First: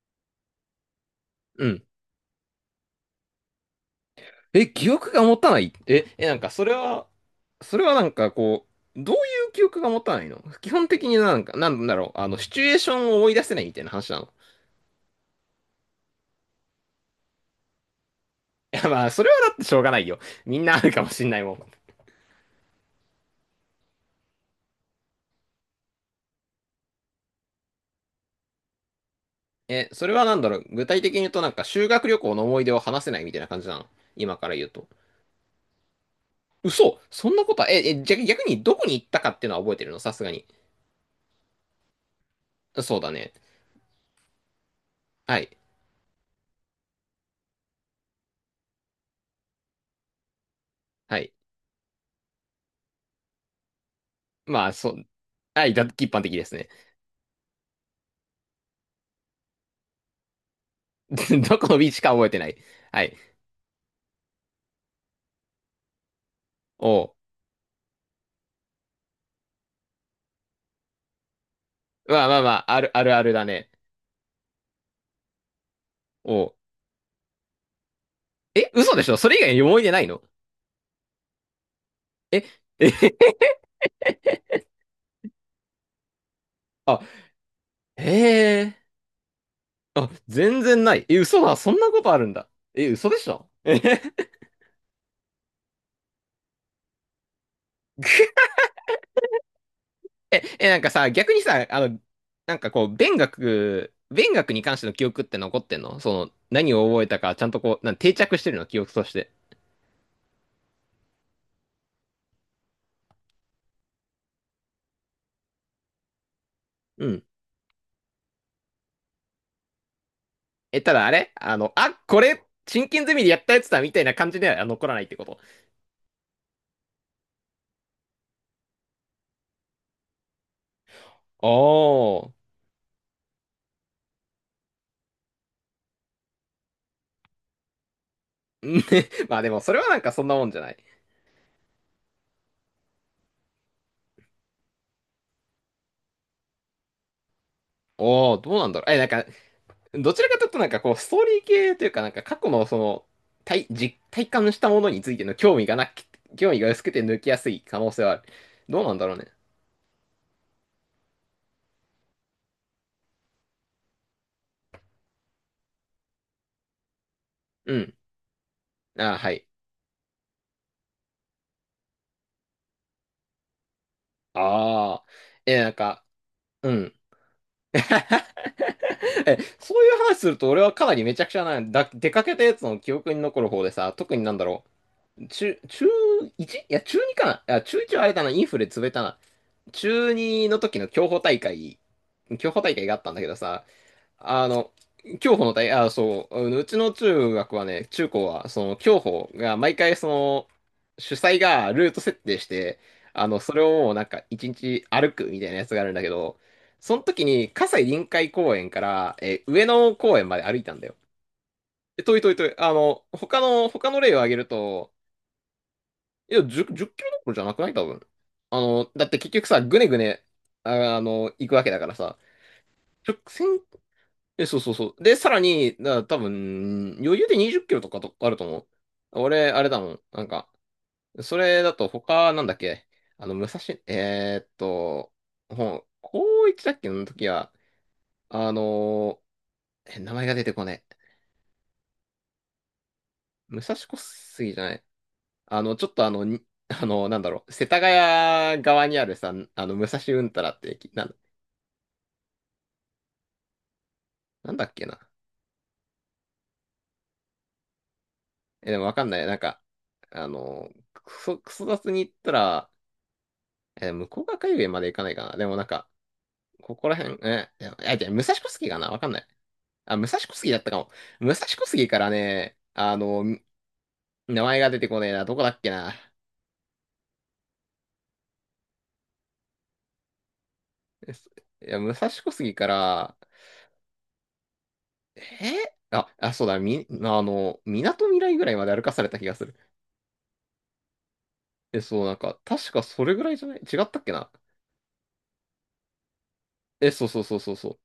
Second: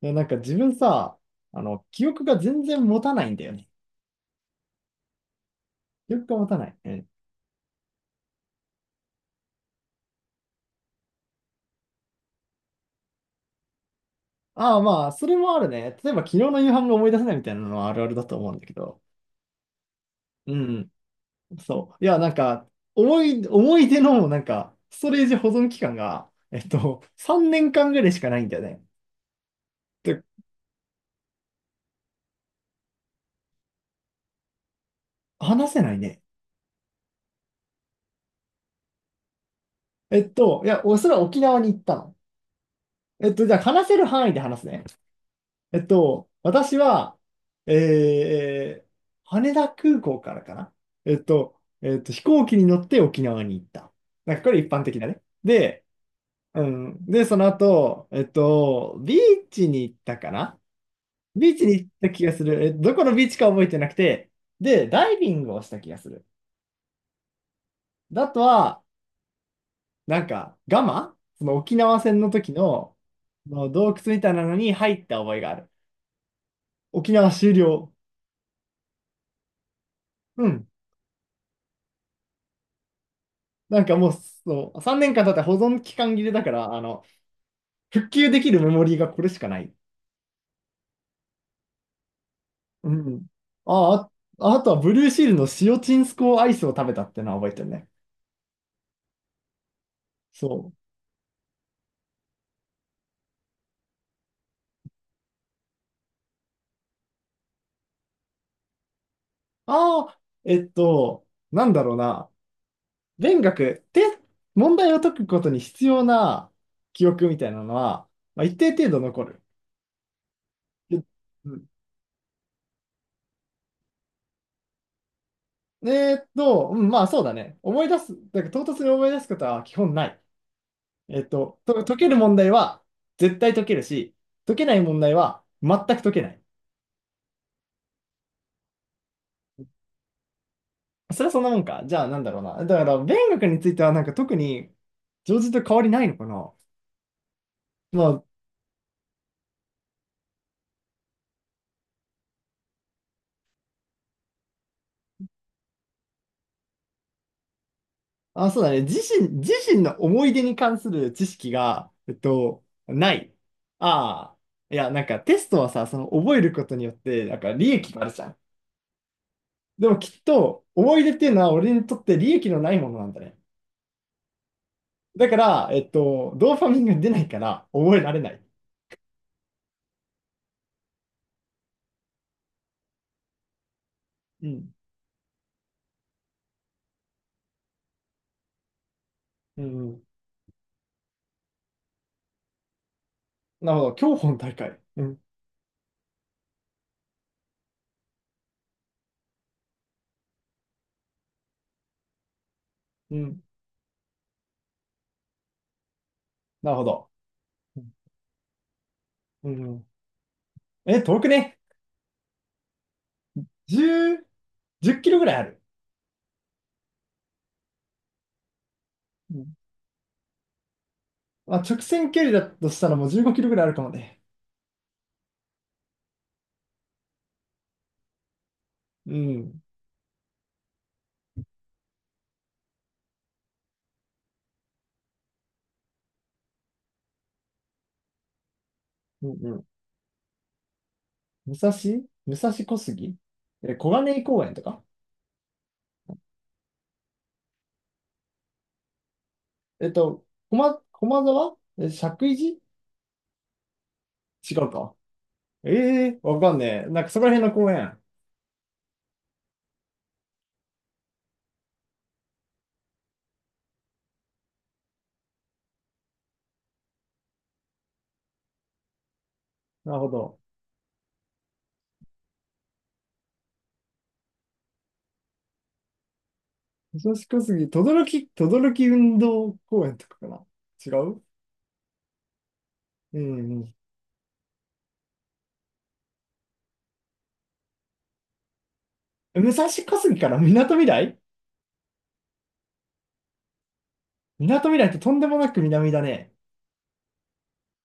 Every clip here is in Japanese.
なんか自分さ、うん。記憶が全然持たないんだよね。記憶が持たない。記憶ながん持かたそなれい。うは、ん。それはなんかこう、どういう記憶が持たないの基本的になんか、なんだろう、シチュエーションを思い出せないみたいな話なの。ああ、まあ、それもあるね。例えば昨日の夕飯が思い出せないみたいなのはあるあるだと思うんだけいや、ど。まあ、それはだってしょうがないよ。うみんなあん。るかもしんないもん。そう。いや、なんか、思い出の、なんか、ストレージ保存期間が、3年間ぐらいしかないんだよね。それで、はなんだろう、具体的に言うとなんか修学旅行の思い出を話せないみたいな感じなの。今から言うと。話せないね。嘘そんなことは、じゃ、逆にどこに行ったかっていうのは覚えてるのさすがに。いや、おそれは沖縄に行ったの。そうだね。じゃあ話せる範囲で話すね。はい。えっと、私は、えー、羽田空港からかな。はい。飛行機に乗って沖縄に行った。なんかこれま一あ、般そ的う。だね。はい、で、一般的ですうね。ん。で、その後、ビーチに行ったかな。ビーどチこにの行ビっーチたか気覚えがてすない。る。え、どはこのい。ビーチか覚えてなくて、で、ダイビングをした気がする。おう。だあとは、なんか、ガマその沖縄戦まあのまあま時あ、の、あるあるだのね。洞窟みたいなのに入った覚えがある。おう。沖縄終了。嘘でしょ、それ以外に思い出ないの？うん。え、え、なんかもう、そう、3年間経ったら保存期間切れだから、あ、復旧できるへメモえ。リーがこれしかない。あ、全然ない。え、嘘だ。そんなことあるんだ。え、う嘘でん。しょ、あ あ、あとはブルーシールの塩チンスコーアイスを食べたってのは覚えてるね。そう。なんかさ、逆にさ、なんかこう、勉学に関しての記憶って残ってんの、その、何を覚えたか、ちゃんとこう、定着してるの、記憶として。ああ、なんだろうな。勉学って問題を解くことに必要な記うん。憶みたいなのは、まあ、一定程度残る。たでだあれ、うん、あ、これ、真剣ゼミでやったやつだ、みたいな感じでは残らないってこと。うん、まあそうだね。思い出す、だから唐突に思い出すことは基本ない。解けるお問題ー。は絶対解けるし、解けない問題は全く解けない。まあでもそれはなんかそんなもんじゃない。それはそんなもんか。じゃあなんだろうな。だから勉学についてはなんか特に常人と変わりないのかな。まおお、どうなんだろう。え、なんか、どちらかというとなんかこう、ストーリー系というかなんか過去のその、体感したものについての興味がなく、興味が薄くて抜きやすい可能性はある。あ、あ、そうだどね。うなんだろうね。自身の思い出に関する知識が、ない。ああ。いや、なんかテストはさ、その覚えることによって、なんか利う益ん。があるじゃん。あー、はい。でもきっと思い出っていうのは俺にとって利益のないものなんだね。ああ。だかえ、ら、なんか、ドーパうミンがん。出ないから 覚えられない。そういう話すると俺はかなりめちゃくちゃな、出かけたやつの記憶に残る方でさ、特になんだうろんう。中 1? いや、中2かな。あ、中1はあれだな、インフレ潰れたな。うん。中二の時の競歩大会があったんだけどさ、なるほど。競歩のあ大の、会。うん。競歩の大、あ、そう、うちの中学はね、中高は、その競歩が毎回、その、主催がルート設定して、うん。それをもうなんか一日歩くみたいなやつがあるんだけど、なるほそのど。時に、う葛西ん。臨海公園から、う上ん野公園まで歩いたんだよ。え、遠くね。遠い遠い遠い。他の例を10、挙げるじと、ゅっキロぐらいある。いや、10、10キロどころじゃなくない、多分。だって結う局んさ、ぐねぐね、行くまあ、わけだ直から線さ、距離だとしたらもう直15キロぐ線、らいあるかもね。そうそうそう。で、さらに、多分、余裕で20キロとかとあると思う。う俺、あん。れだもん。なんか、それだとなんだっけ、あの、武蔵、えーっと、高一だっけの時は、あのうんうん。名前が出てこない。武蔵武蔵小杉武え、蔵小小金井公園杉とじゃなかい。ちょっとなんだろう、世田谷側にあるさ、武えっ蔵うと、んたらって駅、駒沢え、石神井なん寺違だうっけか。な。ええわかんねえ。なんかそこら辺の公園。でもわかんない。なんか、クソ雑に言ったら、向こうが海まで行かないかな。でもなんか、ここら辺、いや、いや、じゃあ武蔵小杉かな、わかんない。なあ、る武ほ蔵小ど。杉だったかも。武蔵小杉からね、名前が出てこねえな。どこだっけな。武蔵小杉、等々力運動公園とかかな。違えうすいや、武蔵小杉から、うんうんあ、そうだ、み、あの、港未来ぐらいまで歩かされた気が武する。蔵小杉から港未来そう、なんか、確かそれぐらいじゃない、違ったっけな。港未来ってとんでもなく南だね。そうそうそうそうそう。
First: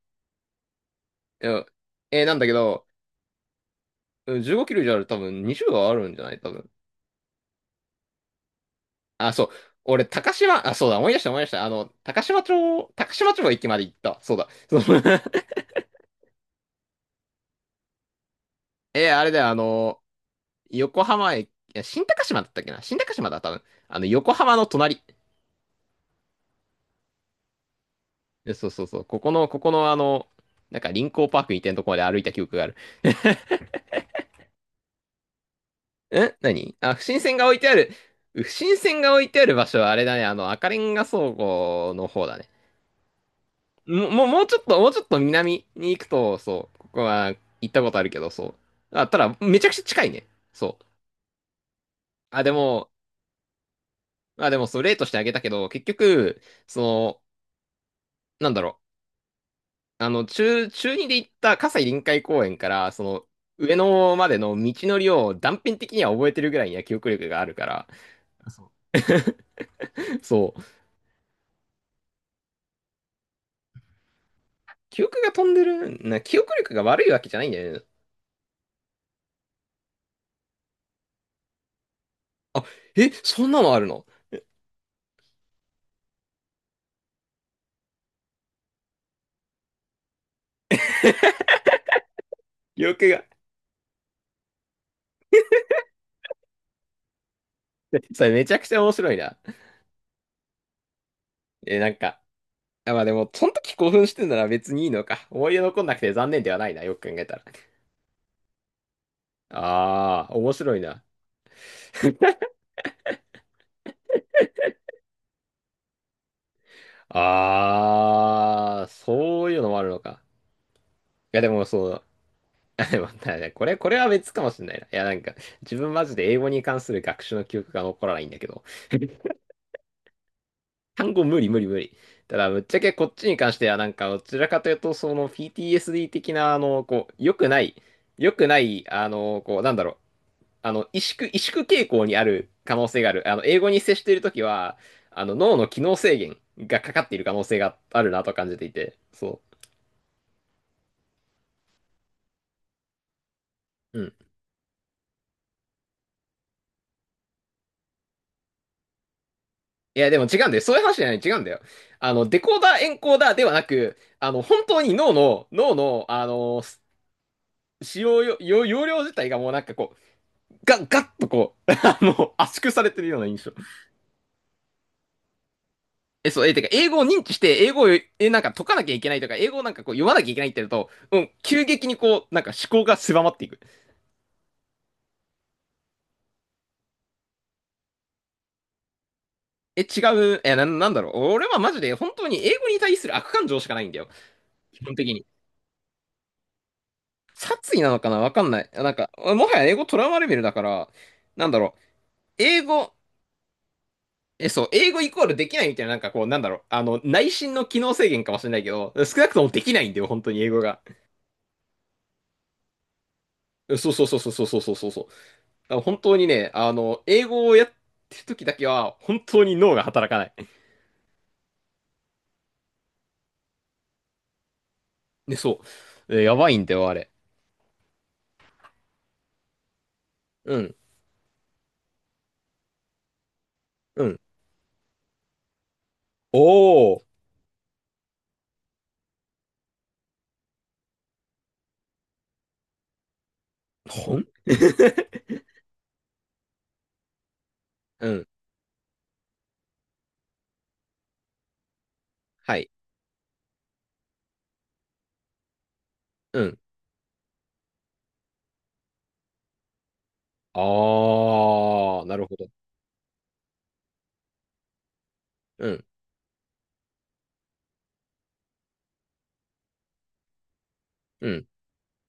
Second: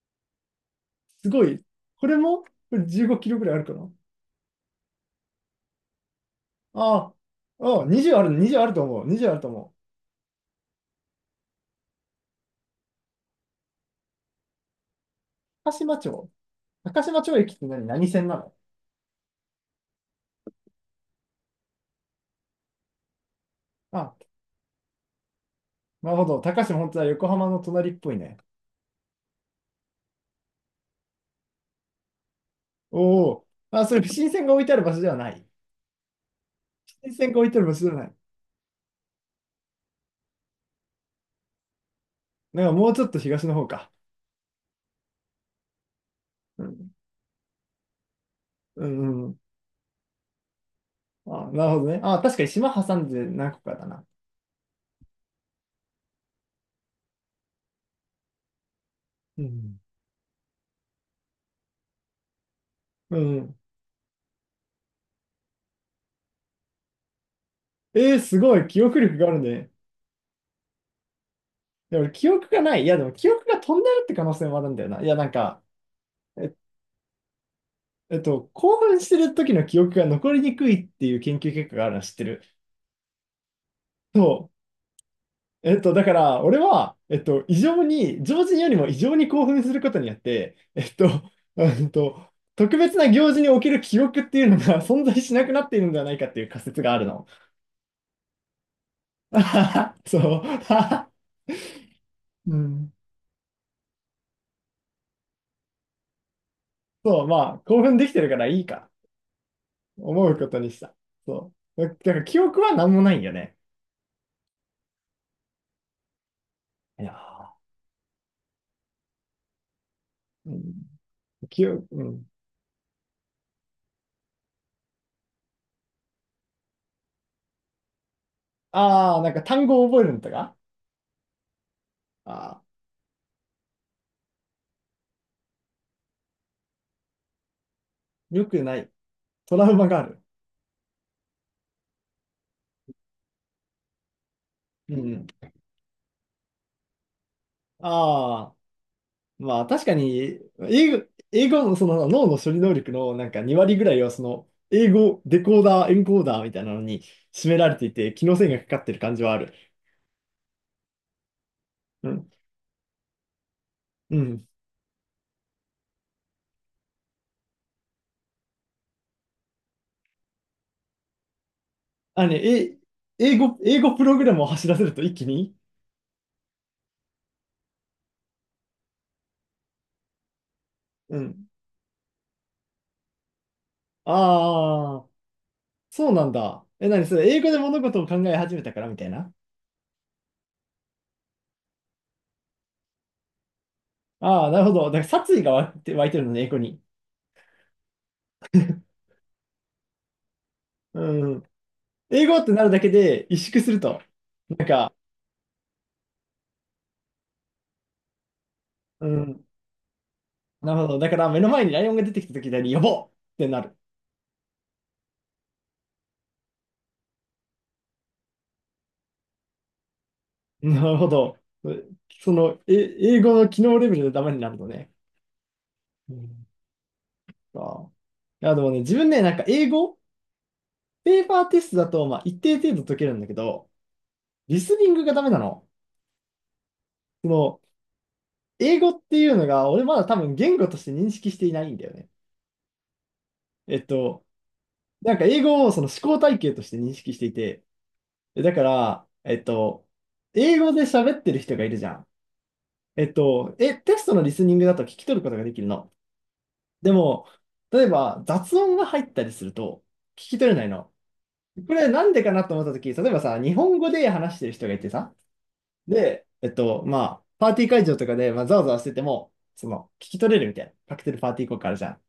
すごいい。や、これなもんだこけれど、15キロぐらいあるかなうん、15キロ以上ある、多分20はあるんじゃない、多分。ああ、あ20ある、20あると思う。20あ、あるそとう。思う。俺、あ、そうだ、思い出した、思い出した。高島町駅まで行った。そうだ。そう。 高島町。高島町駅って何何線なの あれだよ、横浜駅、いや、新高島だったっけな、新高島だ、多分。あ、横浜の隣。なるほど。高島本当は横浜の隣っぽいね。そうそうそう。ここの、臨港パークみたいなとこまで歩いた記憶がある。おお。あ、それ、新線が置いてある場所ではない。何？あ、不新審線船がが置い置ていあるてあ場所でる。はない。不審船が置いてある場所はあれだね、赤レンガ倉庫の方だね。なんかもうちょっと東の方か。もう、もうちょっと南に行くと、うそう、こん。こは行ったことあるけど、そうう。あ、たん、うだ、ん。めちゃくちゃ近いね。そう。あ、なるほどね。あ、確かあ、にで島も、挟んで何個かだな。あ、でも、そう、例としてあげたけど、結局、その、なんだろう。うん。中2で行った葛西臨海公園から、そうの、ん。上野までの道のりを断片的には覚えてるぐらいには記憶力があるから、えー、すあ、ごい。そう。記 憶力があるね。そう。で、俺、記憶がない。いや、でも記憶が飛んでるって可能性もあるんだよな。記いや、憶なんが飛んか、でる、記憶え、力が悪いわけじゃないんだよね。興奮してる時の記憶が残りにくいっていう研究結果があるの知ってる。あ、そんなのあるの、そう。だから、俺は、異常に、常人よりも異常に興奮することによって、えっと、特記別憶なが。行事における記憶っていうのが 存在しなくなっているんじゃないかっていう仮説があるの。それめちゃくちゃ面白いな。そう。え、なんか、うん。あ、まあでも、その時興奮してんなら別にいいのか。思い出残んなくて残念ではないな、よく考そえう、たら。まあ、興奮できてるからいいか。あ思あ、うこ面とに白しいた。な。そう。だだから記憶は何もないんよね。いやああ、そういうのもあるのか。ー、うん、いやでも記憶、そうう、ん。あ、でも、だね、これは別かもしれないな。いやなんか、自分マジで英語に関する学習の記憶が残らないんだけど、ああ、なんか単語を覚えるんだが、単語無理無理無理。ただ、ぶああ、っちゃけこっちに関してはなんか、どちらかというと、その PTSD 的な、良くない、よくない。トラなウんだマろう、がある。萎縮傾向にある可能性がある。英語に接しているときは、うん、脳の機能制限がかかっている可能性があるなと感ああ、じていて、そまあ確かに、英語、英語のその脳の処理能力のなんか2割ぐらう。いうはん。その、英語、デコーダー、エンコーダーみたいなのに占められていて、機能性がかかってる感じはある。いや、でも違うんだよ。そういう話じゃない、違うんだよ。うん。デコーダー、エンコーダーではなく、うん。本当に脳の、使用よ、よ容量自体がもうなんかこう、ガッとこう、あ、ね、圧縮え、されてるような印象。英語プログラムを走らせると一気にそう、てか、英語を認知して、英語を、え、なんか解かなきゃいけないとか、英語をなんかこう読まなきゃいけないってなると、ううん、ん。急激にこう、なんか思考が狭まっていく。ああ、そうなんだ。え、何それ、英語で物事を考え始めたからみたいな違う。なんだろう。俺はマジで本当に英語に対する悪感情しかないんだよ。ああ、なるほ基ど。だ本から的に。殺意が湧いて、湧いてるのね、英語に。殺意なのかな、わかんない。なんか、もはや英語トラウマレベルだから、うん。なんだろう。英語って英なるだけ語、で萎縮すると。え、そなんう、英か、語イコールできないみたいな、なんかこう、なんだろう。内心の機能制限かもしれないけど、う少なくとん。もできないんだよ、本当に英語なが。るほど。だから目の前にライオンが出てきた時に、呼ぼうってなる。そうそうそうそうそうそうそうそうそう。だから本当にね、英語をやってる時だけは、本当に脳が働かない。なるほど。その、え、英語の機能レベルでダメになるのね。で、そうう。やん。ばいんだよ、あれ。ああ。いや、でもね、自分ね、なんか英語、うん。ペーパーテストだと、まあ、一定程度解けるんだけど、うん。リスニングがダメなの。おー。その、英語っていうのが、俺まだ多分言語として認識していないんだよね。えっほん。 と、なんか英語をその思考体系として認識していて、うん。えだから、英語で喋ってる人がいるじゃん。はい。え、テストのリスニングだと聞き取ることができるの。うん。でも、例えば雑音が入ったりすると聞き取れないの。これあなあ、んなでるかほなど。と思った時例えばさ、日本語で話してる人がいてさ、うん。で、まあ、パーティー会場とかで、まあ、ざわざわしてても、その、聞き取れるみたいな。カクテルうパーティん。ー効果あるじゃん。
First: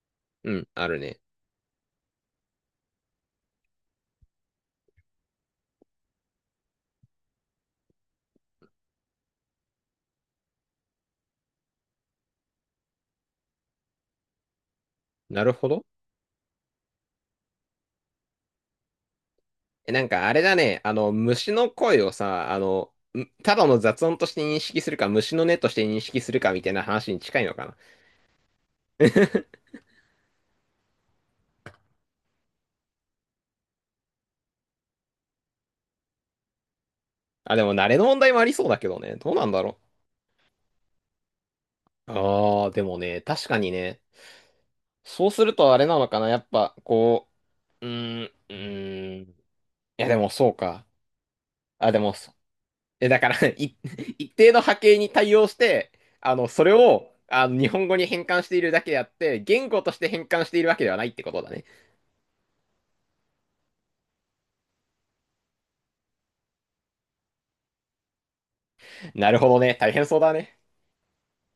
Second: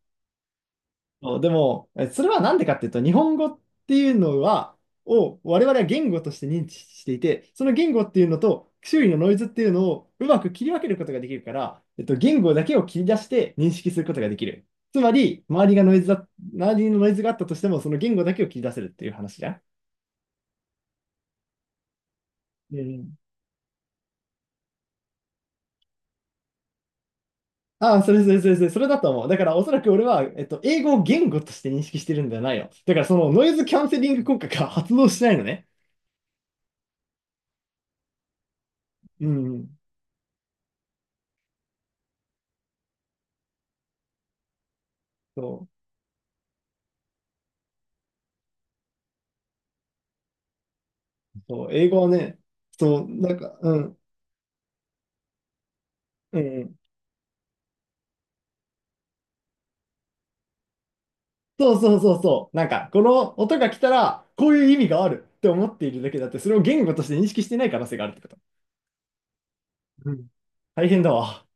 うん。あるね。そうでも、えそれはなんでかっていうと、日本語っていうのは、を我々は言語として認知していて、その言語っていうのと周囲のノイズっていうのをうまく切り分けることができるから、言語だけを切り出して認識することができる。つまり、なる周ほりがど。ノイズだ、周りのノイズがあったとしても、その言語だけを切り出せるっていう話じゃん。なんかあれだね。虫の声をさ、うん。ただの雑音として認識するか、虫の音として認識するかみたいな話に近いのかな。ああ、それだと思う。だから、おそらく俺は、英語を言語として認識してるんじゃないよ。だから、そのノイズキャンセリング効果が発動しないのね。あ、でも慣れの問題もありそうだけどね。うどうなんだん。ろう。ああ、でもね、確かにね。そうそするとあうれなのかな。やっぱ、こう、うーん、うーん。いや、でもそうか。そう、英あ、で語はも、ね、そう、だかなんら、か、うん、一定の波形に対応して、うそれん。を、日本語に変換しているだけであって、言語として変換しているわけではないってことだね。そうそうそうそう。なんか、この音が来たら、こういう意味があるって思っているだけだって、それを言語として認識してない可能性があるってこと。なるほどね。大変うそうん。だね。大変だわ。